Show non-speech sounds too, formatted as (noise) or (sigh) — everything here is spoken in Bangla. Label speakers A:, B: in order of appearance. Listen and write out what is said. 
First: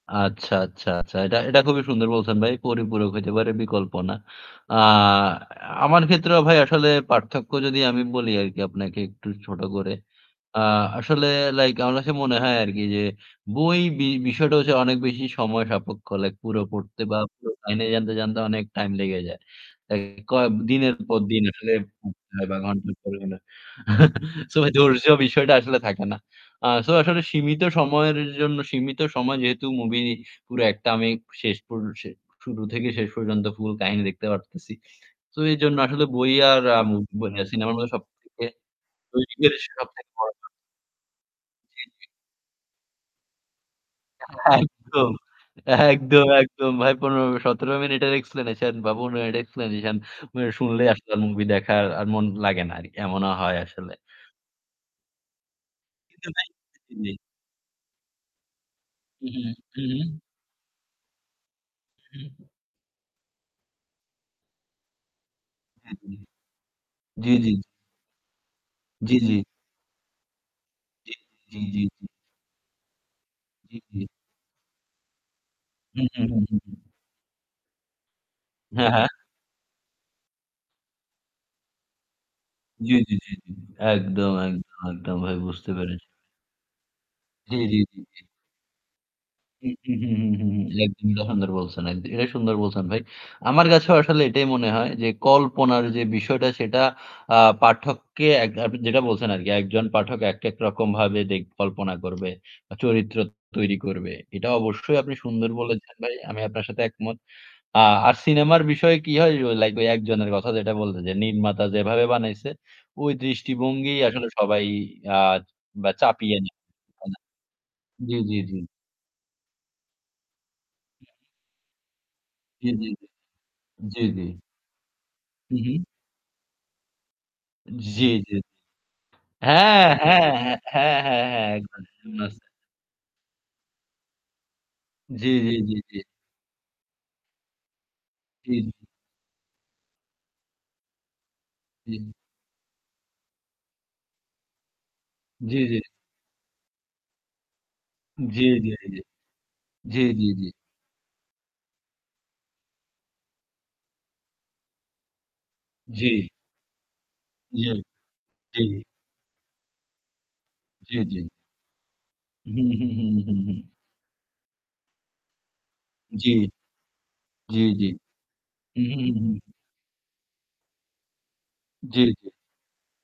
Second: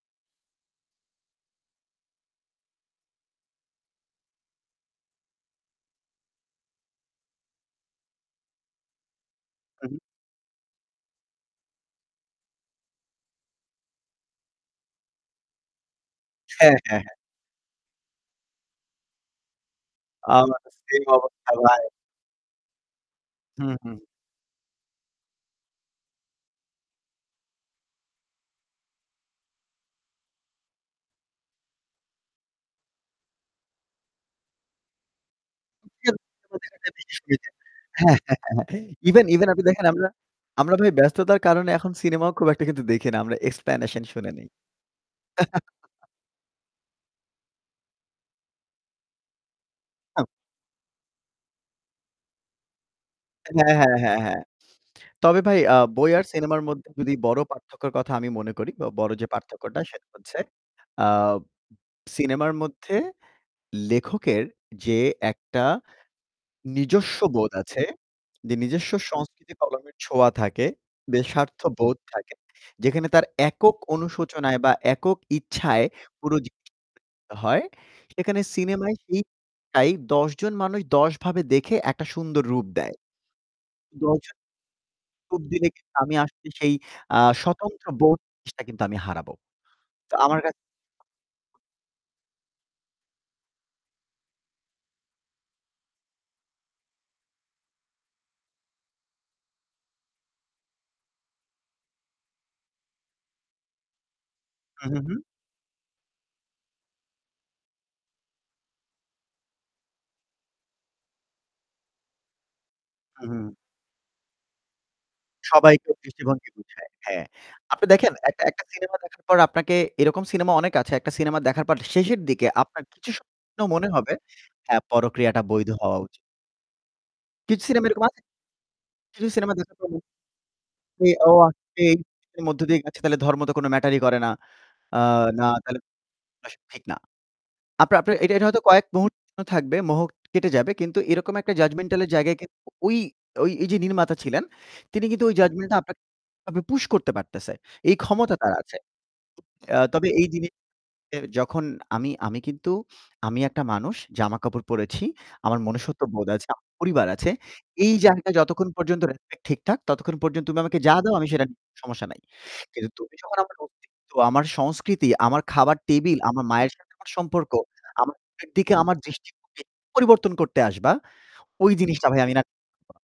A: আচ্ছা, আচ্ছা, আচ্ছা। এটা এটা খুবই সুন্দর বলছেন ভাই। পরিপূরক হইতে পারে বিকল্প না। আ আমার ক্ষেত্রেও ভাই আসলে পার্থক্য যদি আমি বলি আরকি আপনাকে একটু ছোট করে।
B: উম-হুম।
A: আ আসলে লাইক আমার কাছে মনে হয় আরকি যে, বই বি বিষয়টা হচ্ছে অনেক বেশি সময় সাপেক্ষ। লাইক পুরো
B: হ্যাঁ, হ্যাঁ,
A: পড়তে
B: হ্যাঁ।
A: বা পুরো কাহিনী জানতে, জানতে অনেক টাইম লেগে যায়। লাইক ক
B: আমারও
A: দিনের
B: সেম
A: পর দিন
B: অবস্থা
A: আসলে
B: ভাই।
A: উপ ০.৫ ঘন্টা পড়লে না
B: হু, হু।
A: (chuckles) সো ভাই ধৈর্য বিষয়টা আসলে থাকে না। আ সো আসলে সীমিত সময়ের জন্য, সীমিত সময় যেহেতু মুভি পুরা একটা আমি শেষ পর শে শুরু থেকে শেষ পর্যন্ত ফুল কাহিনী দেখতে পারতেছি। তো এজন্য আসলে
B: (unintelligible)
A: বই আর আম বই আর সিনেমার মধ্যে সবথেকে
B: (chuckles) ইভেন ইভেন
A: (unintelligible)
B: আপনি দেখেন
A: সবথেকে
B: আমরা
A: (unintelligible)
B: আমরা ভাই ব্যস্ততার কারণে
A: জি,
B: এখন
A: জি।
B: সিনেমাও খুব একটা দেখি না। আমরা এক্সপ্ল্যানেশন শুনে নেই।
A: (chuckles) একদম,
B: (chuckles)
A: একদম একদম ভাই ১৫-১৭ মিনিটের এক্সপ্লেনেশন বা ১৫ মিনিটের এক্সপ্লেনেশন উ শুনলেই আসলে মুভি দেখার আর মন লাগেনা আর। এমনও হয়
B: হ্যাঁ,
A: আসলে।
B: হ্যাঁ, হ্যাঁ, হ্যাঁ। (smacks lips) তবে ভাই আ বই আর
A: কিন্তু ভাই
B: সিনেমার মধ্যে
A: (unintelligible)
B: যদি
A: জি।
B: বড় পার্থক্যর কথা আমি মনে করি বা বড় যে
A: উম-হুম,
B: পার্থক্যটা
A: হুম, হুম,
B: সেটা
A: হুম।
B: হচ্ছে, আ উ
A: উম-হুম, হুম।
B: সিনেমার মধ্যে লেখকের যে একটা
A: হ্যাঁ, হ্যাঁ।
B: নিজস্ব
A: জ্বী, জ্বী,
B: বোধ
A: জ্বী।
B: আছে, যে নিজস্ব
A: জ্বি, জ্বি।
B: সংস্কৃতি কলমের ছোঁয়া থাকে,
A: জ্বী,
B: বে স্বার্থ
A: জ্বী, জ্বী,
B: বোধ
A: জ্বী।
B: থাকে, যেখানে তার একক
A: জী, জী।
B: অনুশোচনায় বা একক ইচ্ছায়
A: হু, হু,
B: পুরো
A: হু, হু,
B: জিনিসটা
A: হু।
B: হয়, সেখানে
A: হ্যাঁ,
B: সিনেমায়
A: হ্যাঁ।
B: সেইটাই ১০ জন মানুষ ১০ ভাবে দেখে একটা সুন্দর রূপ দেয়।
A: জ্বী, জ্বী, জ্বী, জ্বী।
B: ১০
A: একদম,
B: জন
A: একদম, একদম ভাই
B: (unintelligible) দিলে
A: বুঝতে
B: কিন্তু
A: পেরেছি।
B: আমি আসছি সেই আ
A: জ্বী, জ্বী, জ্বী,
B: স্বতন্ত্রবোধ
A: জ্বী।
B: জিনিসটা কিন্তু আমি হারাবো।
A: হু, হু, হু,
B: তো
A: হু,
B: আমার
A: হু,
B: কা
A: হু। একদমই সুন্দর বলছেন। একদ এটাই সুন্দর বলছেন ভাই। আমার কাছেও আসলে এটাই মনে হয় যে, কল্পনার যে বিষয়টা সেটা আ পাঠককে এক আপনি যেটা বলছেন আরকি, একজন পাঠক একেক রকমভাবে দে কল্পনা করবে। আ চরিত্র তৈরি করবে। এটা অবশ্যই
B: উম-হুম,
A: আপনি
B: হুম।
A: সুন্দর বলেছেন ভাই। আমি আপনার সাথে একমত। আ আর সিনেমার বিষয়ে কি হয় ও লাইক ঐ একজনের কথা যেটা বললে যে, নির্মাতা যেভাবে বানাইছে ওই
B: উম-হুম।
A: দৃষ্টিভঙ্গি আসলে সবাই আ
B: সবাইকে
A: বা চাপিয়ে
B: দৃষ্টিভঙ্গি
A: নি
B: বুঝায়।
A: (unintelligible)
B: হ্যাঁ। আপনি দেখেন
A: জ্বী, জ্বী,
B: একটা
A: জ্বী।
B: একটা সিনেমা দেখার পর আপনাকে এরকম সিনেমা অনেক আছে।
A: হুম, হুম।
B: একটা সিনেমা দেখার পর শেষের দিকে
A: জ্বী,
B: আপনার
A: জ্বী, জ্বী,
B: কিছু স ন মনে
A: জ্বী জ্বী,
B: হবে
A: জ্বী।
B: হ্যাঁ পরকীয়াটা
A: হু,
B: বৈধ
A: হু।
B: হওয়া উচিত। কিছু
A: উ
B: সিনেমা এরকম
A: জ্বী,
B: আছে
A: জ্বী, জ্বী
B: কিছু সিনেমা দেখার
A: হ্যাঁ!
B: পরে
A: হ্যাঁ, হ্যাঁ হ্যাঁ, হ্যাঁ, হ্যাঁ একদমই
B: (unintelligible)
A: (unintelligible)
B: এর মধ্য দিয়ে তাহলে ধর্ম তো কোন ম্যাটার-ই করে না। আ
A: জ্বী,
B: না
A: জ্বী, জ্বী,
B: তাহলে
A: জ্বী।
B: (unintelligible) আসলে ঠিক না। আপনার আপনার এটা এটা
A: জ্বী,
B: হয়তো
A: জ্বী।
B: কয়েক মুহূর্তর জন্য থাকবে মোহ কেটে যাবে কিন্তু এরকম একটা
A: জ্বী,
B: জাজমেন্টাল এর
A: জ্বী।
B: জায়গায় কিন্তু ঐ ঐ এইযে নির্মাতা ছিলেন, তিনি কিন্তু ওই
A: জ্বী,
B: জাজমেন্টটা
A: জ্বী।
B: আপনাকে ভাবে পুশ করতে পারতেছে। এই ক্ষমতা
A: জ্বী,
B: তার
A: জ্বী,
B: আছে।
A: জ্বী।
B: আ
A: জ্বী,
B: তবে এই
A: জ্বী, জ্বী।
B: জিনিস এ যখন আমি আমি কিন্তু, আমি একটা মানুষ জামাকাপড় পড়েছি। আমার
A: জি।
B: মনুষ্যত্ববোধ আছে, আমার পরিবার আছে।
A: জী,
B: এই জায়গায় যতক্ষণ
A: জী।
B: পর্যন্ত রেসপেক্ট ঠিকঠাক, ততক্ষণ পর্যন্ত তুমি আমাকে যা
A: জ্বী,
B: দাও
A: জ্বী।
B: আমি সেটা (unintelligible) সমস্যা নাই।
A: হুম,
B: কিন্তু
A: হুম, হুম,
B: তুমি যখন
A: হুম,
B: আমার
A: হুম।
B: অস্তিত্ব, আমার সংস্কৃতি, আমার খাবার টেবিল,
A: জ্বী।
B: আমার মায়ের সাথে আমার সম্পর্ক,
A: জ্বী, জ্বী।
B: আমার মায়ের দিকে
A: হু,
B: আমার
A: হু, হু, হু।
B: দৃষ্টিভঙ্গি পরিবর্তন করতে আসবা ওই
A: জ্বী,
B: জিনিসটা ভাই
A: জ্বী।
B: আমি না